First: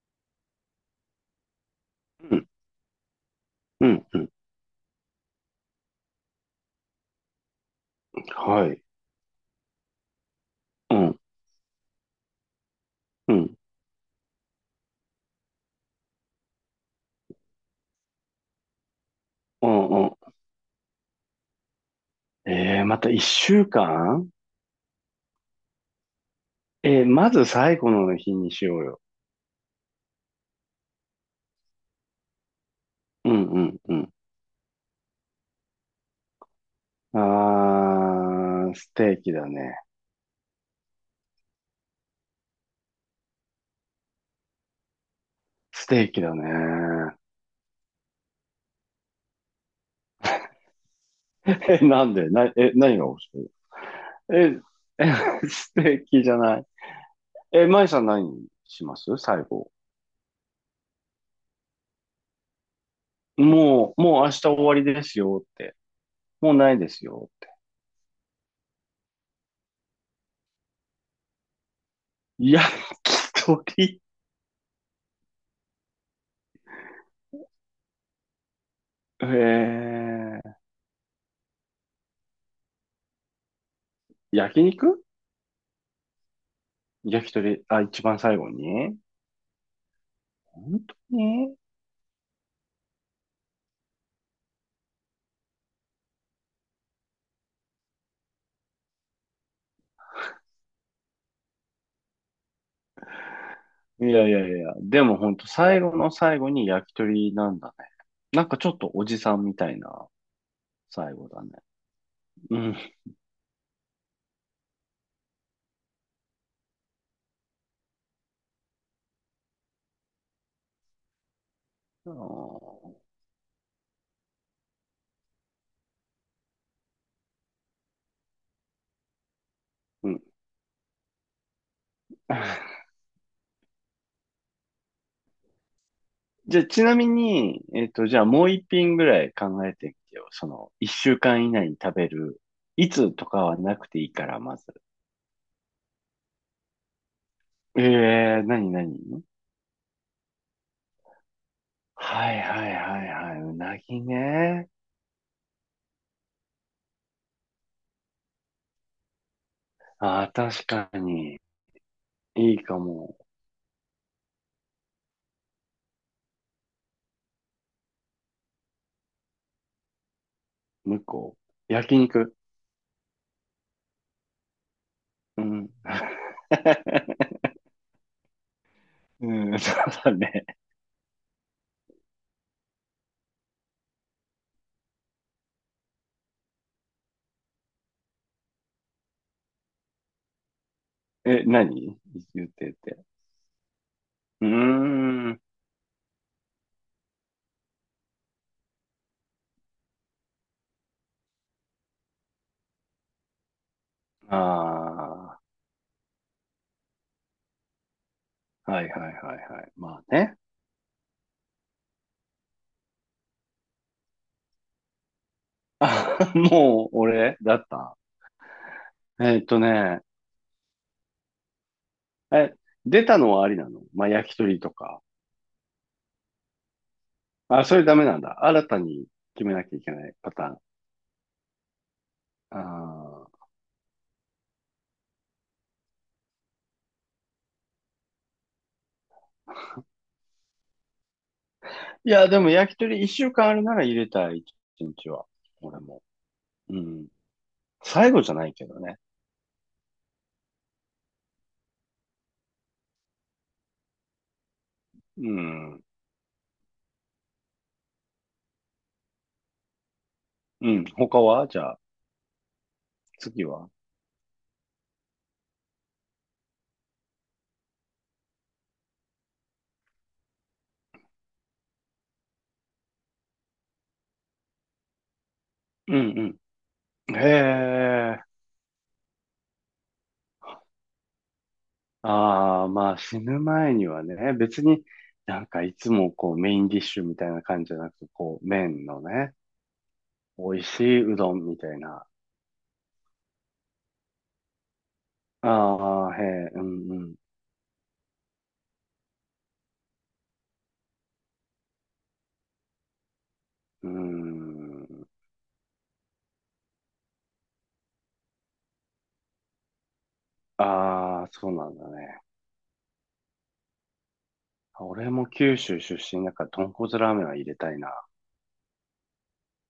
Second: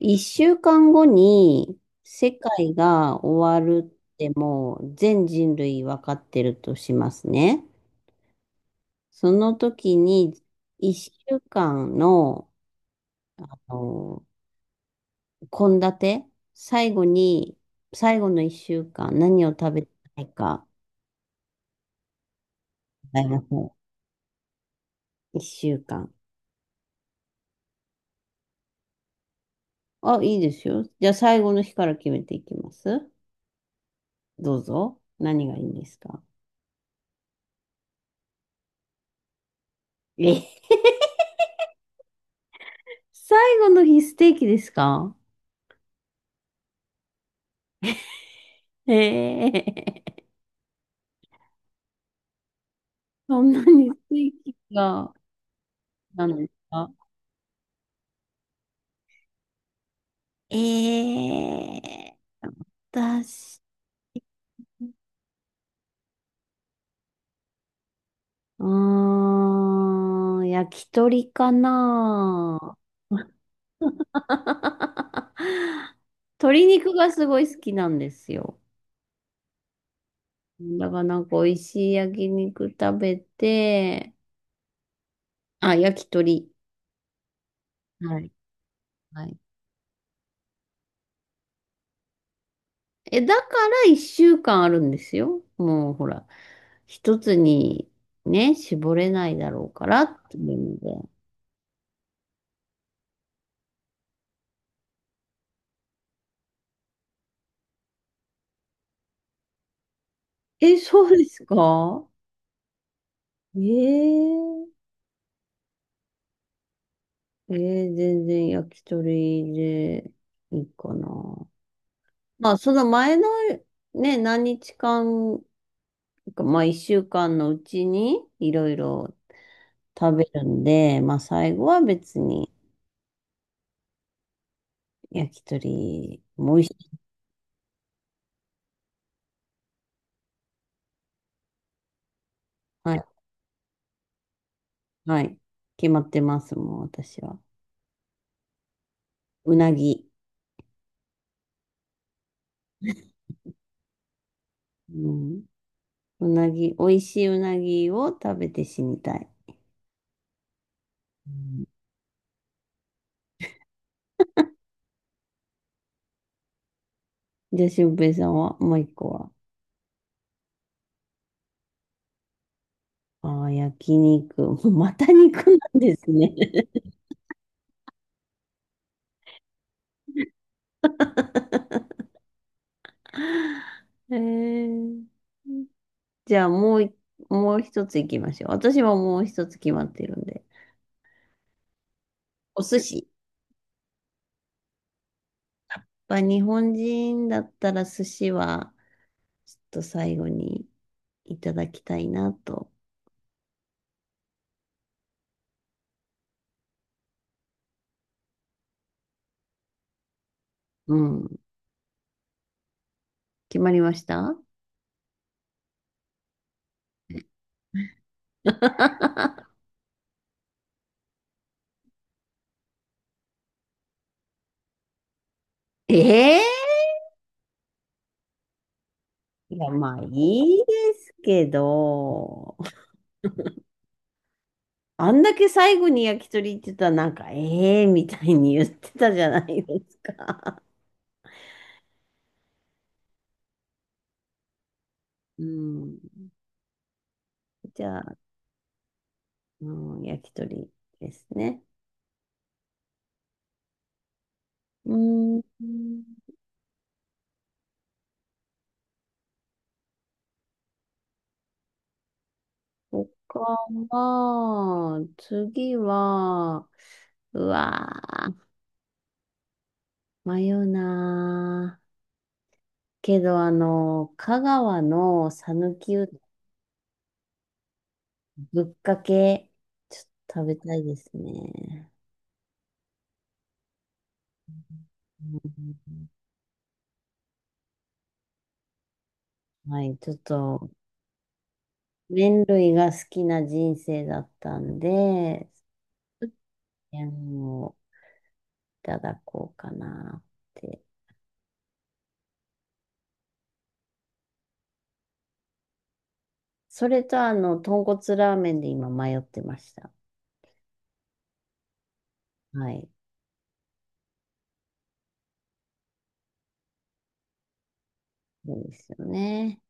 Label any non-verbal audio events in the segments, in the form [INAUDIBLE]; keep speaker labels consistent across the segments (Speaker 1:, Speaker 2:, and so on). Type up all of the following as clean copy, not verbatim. Speaker 1: 一週間後に世
Speaker 2: うん、
Speaker 1: 界が終わる
Speaker 2: うん、
Speaker 1: っ
Speaker 2: う
Speaker 1: て
Speaker 2: ん。
Speaker 1: もう全人類わかってるとしますね。
Speaker 2: はい。
Speaker 1: その時に一
Speaker 2: うん、
Speaker 1: 週間の、
Speaker 2: うん、
Speaker 1: あの、献立、最後に、最後の一週間何を
Speaker 2: う
Speaker 1: 食べ
Speaker 2: ん、う
Speaker 1: たい
Speaker 2: ん。
Speaker 1: か
Speaker 2: また
Speaker 1: 考
Speaker 2: 一
Speaker 1: えまし
Speaker 2: 週
Speaker 1: ょ
Speaker 2: 間。
Speaker 1: う。一週間。
Speaker 2: まず最後の日にしようよ。
Speaker 1: あ、いいですよ。じゃあ最後の日から決めていきます。
Speaker 2: うん、うん、うん。
Speaker 1: どうぞ。何がいいんですか？
Speaker 2: あー、ステーキだね。
Speaker 1: え [LAUGHS]、最後の日ステーキですか？
Speaker 2: ステーキだね。
Speaker 1: ええ、
Speaker 2: [LAUGHS] なんでな、何が欲し
Speaker 1: そ
Speaker 2: い？
Speaker 1: んなにステ
Speaker 2: え、
Speaker 1: ー
Speaker 2: え、
Speaker 1: が、
Speaker 2: [LAUGHS] ステーキ
Speaker 1: な
Speaker 2: じ
Speaker 1: ん
Speaker 2: ゃ
Speaker 1: です
Speaker 2: ない。
Speaker 1: か？
Speaker 2: え、マイさん何します最後？
Speaker 1: ええ、私、
Speaker 2: もう明日終わりですよって。もうないですよって。
Speaker 1: 焼き鳥か
Speaker 2: 焼
Speaker 1: な。
Speaker 2: き鳥。
Speaker 1: [LAUGHS] 鶏肉がすごい好きなんですよ。
Speaker 2: えー、
Speaker 1: だからなんか美味しい焼肉食べて、
Speaker 2: 焼肉、
Speaker 1: あ、焼き鳥。
Speaker 2: 焼き鳥、あ、一番
Speaker 1: はい。
Speaker 2: 最後に
Speaker 1: はい。
Speaker 2: 本当に？
Speaker 1: え、だから一週間あるんですよ。もうほら、一つにね、絞れないだろうからっていうので。
Speaker 2: いやいやいや、でも本当最後の最後に焼き鳥なんだね。なんかちょっとおじさんみたいな
Speaker 1: え、そ
Speaker 2: 最
Speaker 1: うで
Speaker 2: 後だ
Speaker 1: す
Speaker 2: ね。
Speaker 1: か？
Speaker 2: うん。
Speaker 1: えー、えー全然焼き鳥でいいかな。
Speaker 2: あ
Speaker 1: まあ、その
Speaker 2: ー、
Speaker 1: 前のね、何日間か、まあ、一週間のうちにいろいろ
Speaker 2: う
Speaker 1: 食
Speaker 2: ん。
Speaker 1: べるんで、まあ、最後は別に
Speaker 2: [LAUGHS]
Speaker 1: 焼き鳥も
Speaker 2: じ
Speaker 1: 美
Speaker 2: ゃ
Speaker 1: 味
Speaker 2: あ、
Speaker 1: し
Speaker 2: ちな
Speaker 1: い。
Speaker 2: みに、じゃあもう一品ぐらい考えてみてよ。その、一週間以内に食べる。い
Speaker 1: はい、
Speaker 2: つとかはなくていいから、まず。
Speaker 1: はい。決まってます、もう私は。
Speaker 2: ええー、なになに？
Speaker 1: うなぎ。
Speaker 2: はいはいはいはい。うなぎね。
Speaker 1: うん。うなぎ、美味しいうなぎを食べて死にたい。
Speaker 2: ああ、確か
Speaker 1: う
Speaker 2: に。
Speaker 1: ん、
Speaker 2: いいかも。
Speaker 1: じゃあ、俊平さんは、もう一個は？
Speaker 2: もう一個、焼肉。
Speaker 1: ああ、焼肉。[LAUGHS] もうまた肉
Speaker 2: う
Speaker 1: な
Speaker 2: ん。
Speaker 1: んですね。
Speaker 2: [LAUGHS] うん、[LAUGHS] そうだね。
Speaker 1: [LAUGHS] えー、じゃあ、もう一つ行きましょう。私はもう一つ決まってるんで。
Speaker 2: え、何言っ
Speaker 1: お
Speaker 2: て
Speaker 1: 寿
Speaker 2: て。
Speaker 1: 司。
Speaker 2: うーん。
Speaker 1: まあ、日本人だったら寿司は、ちょっと最後にいただきたいなと。
Speaker 2: ああ、はいはいはいはい。まあね。
Speaker 1: うん。決まりました？
Speaker 2: あ、もう俺だった。
Speaker 1: [LAUGHS]
Speaker 2: ね、え、出たのはありなの、まあ焼き鳥とか。
Speaker 1: ええ、
Speaker 2: あ、それダメなんだ。新たに決め
Speaker 1: い
Speaker 2: な
Speaker 1: や、
Speaker 2: きゃいけ
Speaker 1: まあ、
Speaker 2: ないパター
Speaker 1: いい
Speaker 2: ン。
Speaker 1: ですけど、
Speaker 2: ああ。
Speaker 1: あんだけ最後に焼き鳥言ってたら、ええー、みたいに言ってたじゃないですか。
Speaker 2: いや、でも焼き鳥一週間あるなら入れたい、一日は。
Speaker 1: う
Speaker 2: 俺も。
Speaker 1: ん。
Speaker 2: うん。
Speaker 1: じゃ
Speaker 2: 最
Speaker 1: あ、
Speaker 2: 後じゃないけどね。
Speaker 1: うん、焼き鳥ですね。う
Speaker 2: う
Speaker 1: ん。
Speaker 2: ん。うん。他はじゃあ、
Speaker 1: 他
Speaker 2: 次は？
Speaker 1: は、次は、うわー、迷うなー。けど、香川の讃
Speaker 2: う
Speaker 1: 岐うどん、
Speaker 2: んうん。へえ。
Speaker 1: ぶっかけ、ちょっと食べたいですね。
Speaker 2: ああ、まあ死ぬ前にはね、別に
Speaker 1: う
Speaker 2: なんかいつ
Speaker 1: ん、
Speaker 2: もこうメインディッシュみたいな感じじゃなくて、こう麺のね、
Speaker 1: はい、ちょっ
Speaker 2: 美味
Speaker 1: と
Speaker 2: しいうどんみたいな。
Speaker 1: 麺類が好きな人生だったんで、
Speaker 2: ああ、へえ、うんう
Speaker 1: 麺
Speaker 2: ん。
Speaker 1: をいただこうかなって。
Speaker 2: うーん。
Speaker 1: それと豚骨ラーメンで今迷ってました。
Speaker 2: ああ、そうなんだね。
Speaker 1: はい。
Speaker 2: 俺も九州出身だから豚骨ラーメンは入れたいな。
Speaker 1: そうですよね。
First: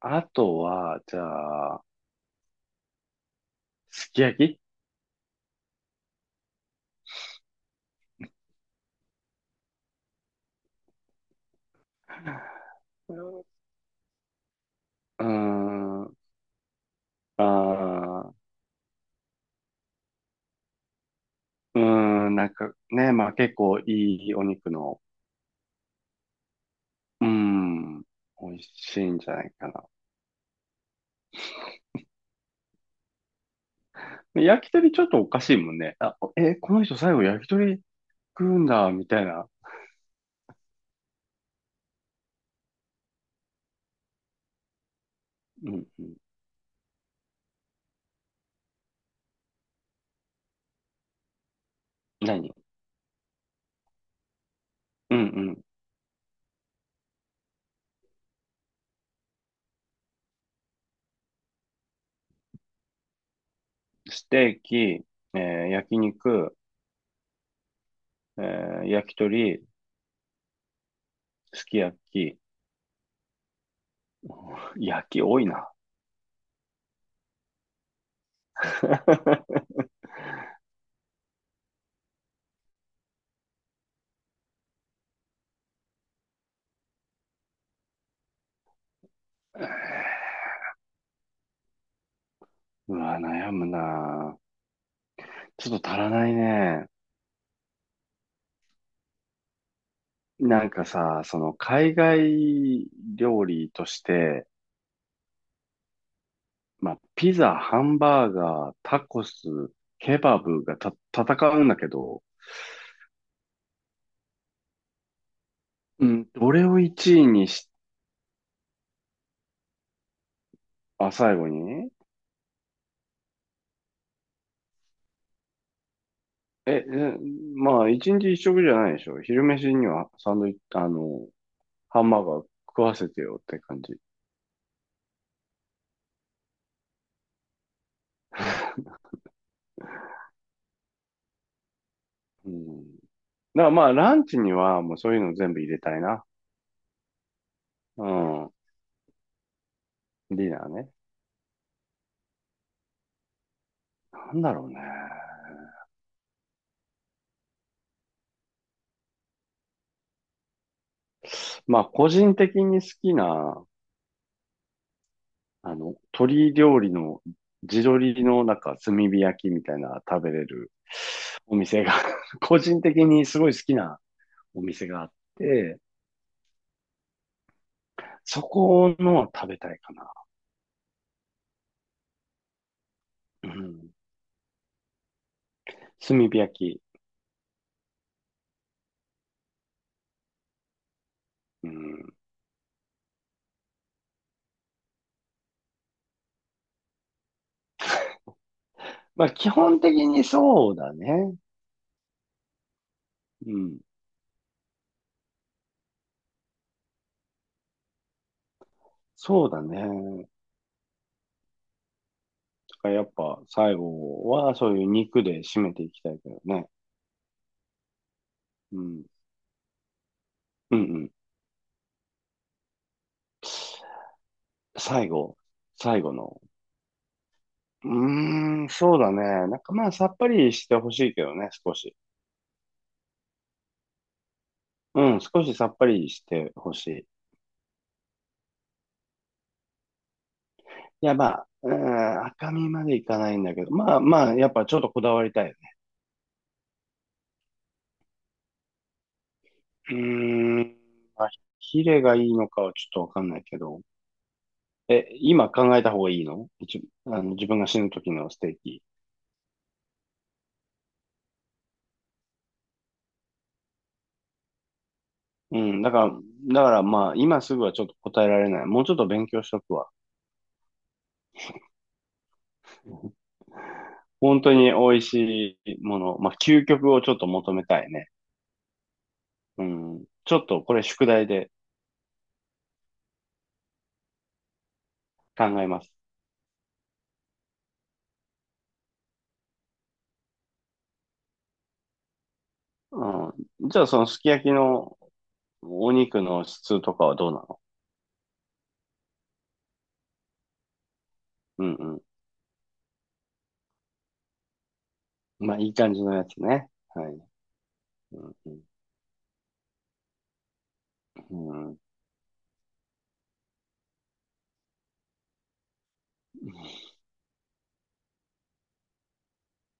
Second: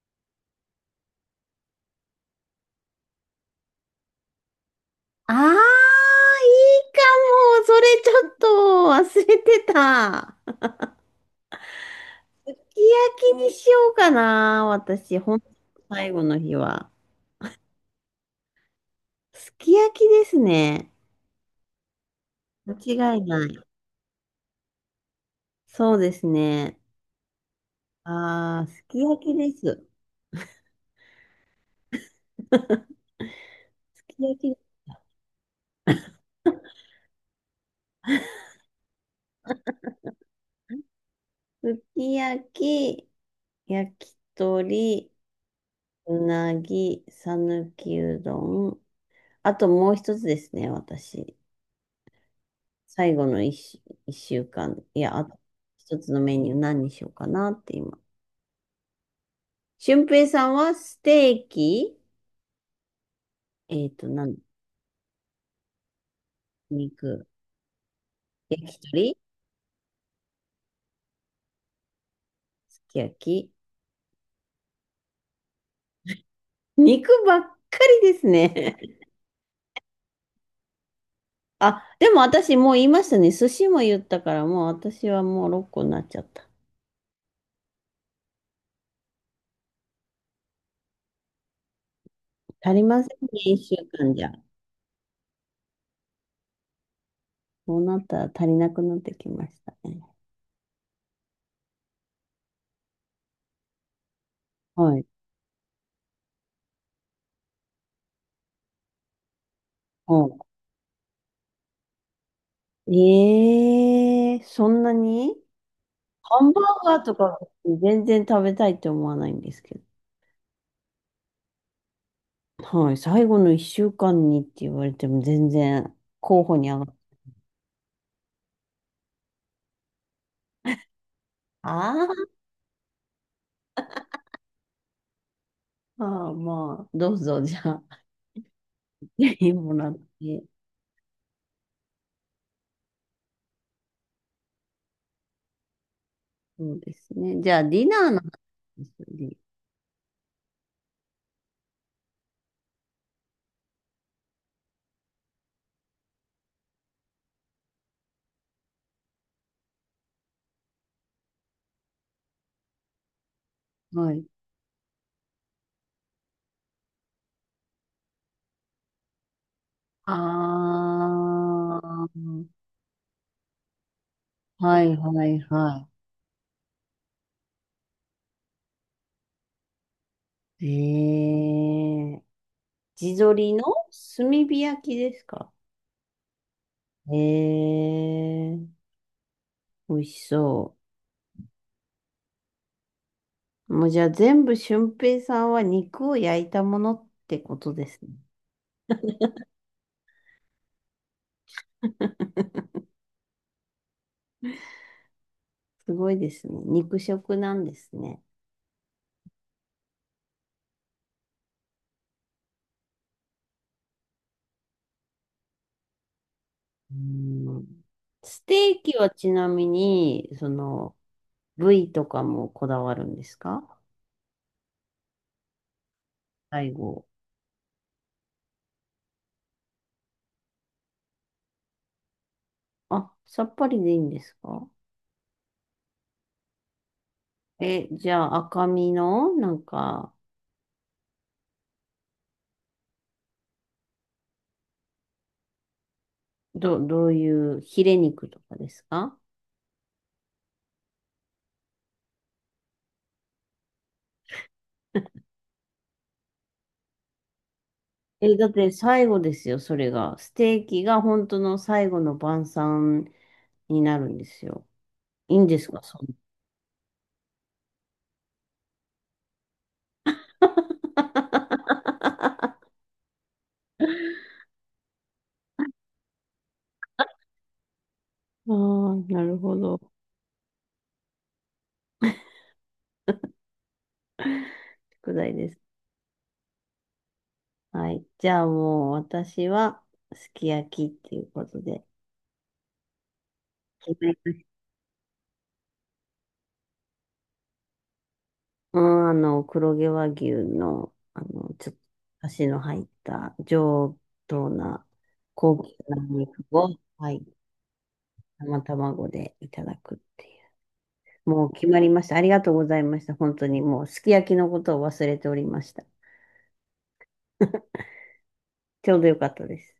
Speaker 2: あとは、じゃあ、すき焼き。
Speaker 1: ああ、いいかも。それちょっと忘れてた。す
Speaker 2: [LAUGHS]
Speaker 1: き焼きにしようかな。私、
Speaker 2: うー
Speaker 1: ほんと最
Speaker 2: ん。
Speaker 1: 後の日は。
Speaker 2: あ、
Speaker 1: すき焼きですね。
Speaker 2: うーん、なんかね、
Speaker 1: 間違い
Speaker 2: まあ
Speaker 1: な
Speaker 2: 結
Speaker 1: い。
Speaker 2: 構いいお肉の、
Speaker 1: そうですね。
Speaker 2: うーん、美
Speaker 1: あ
Speaker 2: 味
Speaker 1: あ、す
Speaker 2: し
Speaker 1: き
Speaker 2: いん
Speaker 1: 焼
Speaker 2: じ
Speaker 1: き
Speaker 2: ゃな
Speaker 1: で
Speaker 2: いか
Speaker 1: す。
Speaker 2: な。
Speaker 1: [LAUGHS] き焼
Speaker 2: で
Speaker 1: き、
Speaker 2: 焼き鳥ちょっとおかしいもんね。あ、え、この人最後焼き鳥
Speaker 1: [LAUGHS]
Speaker 2: 食うんだ、みたいな。
Speaker 1: すき焼き、焼き鳥、
Speaker 2: うんうん。
Speaker 1: うなぎ、さぬきうどん。あともう一つですね、私。
Speaker 2: 何？
Speaker 1: 最後の一週、一週間。い
Speaker 2: う
Speaker 1: や、
Speaker 2: んう
Speaker 1: あと
Speaker 2: ん。
Speaker 1: 一つのメニュー何にしようかなって今。俊平さんはステーキ、えっと、な
Speaker 2: ス
Speaker 1: ん、
Speaker 2: テーキ、えー焼肉、
Speaker 1: 肉、焼き
Speaker 2: えー焼
Speaker 1: 鳥、
Speaker 2: き鳥、すき焼き。
Speaker 1: すき焼き。
Speaker 2: 焼き多いな。
Speaker 1: 肉ばっかりですね。
Speaker 2: [LAUGHS]
Speaker 1: [LAUGHS] あ、でも私もう言いましたね。寿司も言ったから、もう私はもう6個になっちゃった。足り
Speaker 2: う
Speaker 1: ませ
Speaker 2: わ、
Speaker 1: んね、
Speaker 2: 悩
Speaker 1: 一
Speaker 2: む
Speaker 1: 週間じゃ。
Speaker 2: な。ちょっと足らないね。
Speaker 1: そうなったら足りなくなってきましたね。
Speaker 2: なんかさ、その海外料理として、
Speaker 1: はい。
Speaker 2: まあ、ピザ、ハンバーガー、タコス、ケバ
Speaker 1: は
Speaker 2: ブがた戦うんだけど、
Speaker 1: い。えー、そんなに
Speaker 2: うん。
Speaker 1: ハ
Speaker 2: ど
Speaker 1: ンバ
Speaker 2: れを
Speaker 1: ーガーと
Speaker 2: 1位
Speaker 1: か
Speaker 2: にし、
Speaker 1: 全然食べたいって思わないんですけど。
Speaker 2: あ、最後に。
Speaker 1: はい、最後の一週間にって言われても全然候補に
Speaker 2: え、
Speaker 1: 上が
Speaker 2: え、
Speaker 1: っ
Speaker 2: まあ、1日一食じゃないでしょ。昼飯にはサンドイッチ、あの、
Speaker 1: あ
Speaker 2: ハンバー
Speaker 1: ー
Speaker 2: ガー食わせてよって感じ。
Speaker 1: あー、まあ、どうぞ、じゃあ、
Speaker 2: [LAUGHS]
Speaker 1: ぜひもらって。
Speaker 2: うん。だからまあ、ランチにはもうそういうの全部入れたいな。
Speaker 1: そうですね。じゃあ、ディ
Speaker 2: う
Speaker 1: ナーの
Speaker 2: ん。
Speaker 1: 話で。
Speaker 2: ディナーね。なんだろうね。まあ、個人的に好きな
Speaker 1: はい。
Speaker 2: あの、鶏料理の地鶏のなんか炭火焼きみたいな食べれる
Speaker 1: あ
Speaker 2: お店が
Speaker 1: あ、
Speaker 2: [LAUGHS] 個人的にすごい好きなお
Speaker 1: は
Speaker 2: 店
Speaker 1: い
Speaker 2: があっ
Speaker 1: はい
Speaker 2: て、
Speaker 1: はい。
Speaker 2: そこの食べたいかな。
Speaker 1: ええ、地
Speaker 2: う
Speaker 1: 鶏の
Speaker 2: ん。
Speaker 1: 炭火焼きですか？
Speaker 2: 炭火焼き。
Speaker 1: ええ、美味しそ
Speaker 2: うん。
Speaker 1: う。もうじゃあ全部俊平さんは肉を焼いたものってことですね。
Speaker 2: まあ基本的にそうだね。うん。
Speaker 1: すごいですね。肉食なんですね。
Speaker 2: そうだね。だからやっぱ最後はそういう肉で締めていきたいけどね。
Speaker 1: うん。ステ
Speaker 2: う
Speaker 1: ーキ
Speaker 2: ん。
Speaker 1: はちなみに、そ
Speaker 2: うんう
Speaker 1: の、
Speaker 2: ん。
Speaker 1: 部位とかもこだわるんですか？
Speaker 2: 最後、最後の。
Speaker 1: 最後。
Speaker 2: うーん、そうだね。なんかまあ、さっぱりしてほしいけどね、少し。
Speaker 1: あ、さっぱりでいいんですか？
Speaker 2: うん、少しさっぱりしてほしい。
Speaker 1: え、じゃあ赤身の、なんか、
Speaker 2: いや、まあ、うーん、赤身までいかないんだけど、まあまあ、やっぱちょっとこだわりたいよね。
Speaker 1: どういうヒレ肉とかですか？
Speaker 2: うーん、まあ、ヒレがいいのかはちょっとわかんないけど。え、今考えた方がいいの？一あの自分が死ぬ時の
Speaker 1: え、
Speaker 2: ス
Speaker 1: だっ
Speaker 2: テー
Speaker 1: て
Speaker 2: キ。
Speaker 1: 最後ですよ、それが。ステーキが本当の最後の晩餐になるんですよ。いいん
Speaker 2: う
Speaker 1: ですか
Speaker 2: ん、だ
Speaker 1: そ
Speaker 2: か
Speaker 1: んな？
Speaker 2: ら、だからまあ、今すぐはちょっと答えられない。もうちょっと勉強しとくわ。本当に美味しいもの、まあ、究極をちょっと求めたいね。
Speaker 1: ああ、なるほ
Speaker 2: う
Speaker 1: ど。
Speaker 2: ん。ちょっとこれ宿題で
Speaker 1: 宿題
Speaker 2: 考
Speaker 1: で
Speaker 2: え
Speaker 1: す。
Speaker 2: ます。
Speaker 1: はい。じゃあもう私は、すき焼きっていうことで。
Speaker 2: うん。じゃあ
Speaker 1: 決
Speaker 2: その
Speaker 1: まり
Speaker 2: すき
Speaker 1: ました？
Speaker 2: 焼きのお肉の質とかはどうなの？
Speaker 1: うん、黒毛和牛の、
Speaker 2: う
Speaker 1: ちょ
Speaker 2: ん
Speaker 1: っと、
Speaker 2: う
Speaker 1: だしの入った上等な
Speaker 2: ん。ま
Speaker 1: 高
Speaker 2: あい
Speaker 1: 級
Speaker 2: い感
Speaker 1: なお
Speaker 2: じのやつ
Speaker 1: 肉
Speaker 2: ね。
Speaker 1: を、
Speaker 2: は
Speaker 1: は
Speaker 2: い。
Speaker 1: い、
Speaker 2: うんう
Speaker 1: 生
Speaker 2: ん。
Speaker 1: 卵でいただくっていう。
Speaker 2: う
Speaker 1: もう決ま
Speaker 2: ん
Speaker 1: りました。ありがとうございました。本当にもうすき焼きのことを忘れておりました。[LAUGHS] ちょうどよかったです。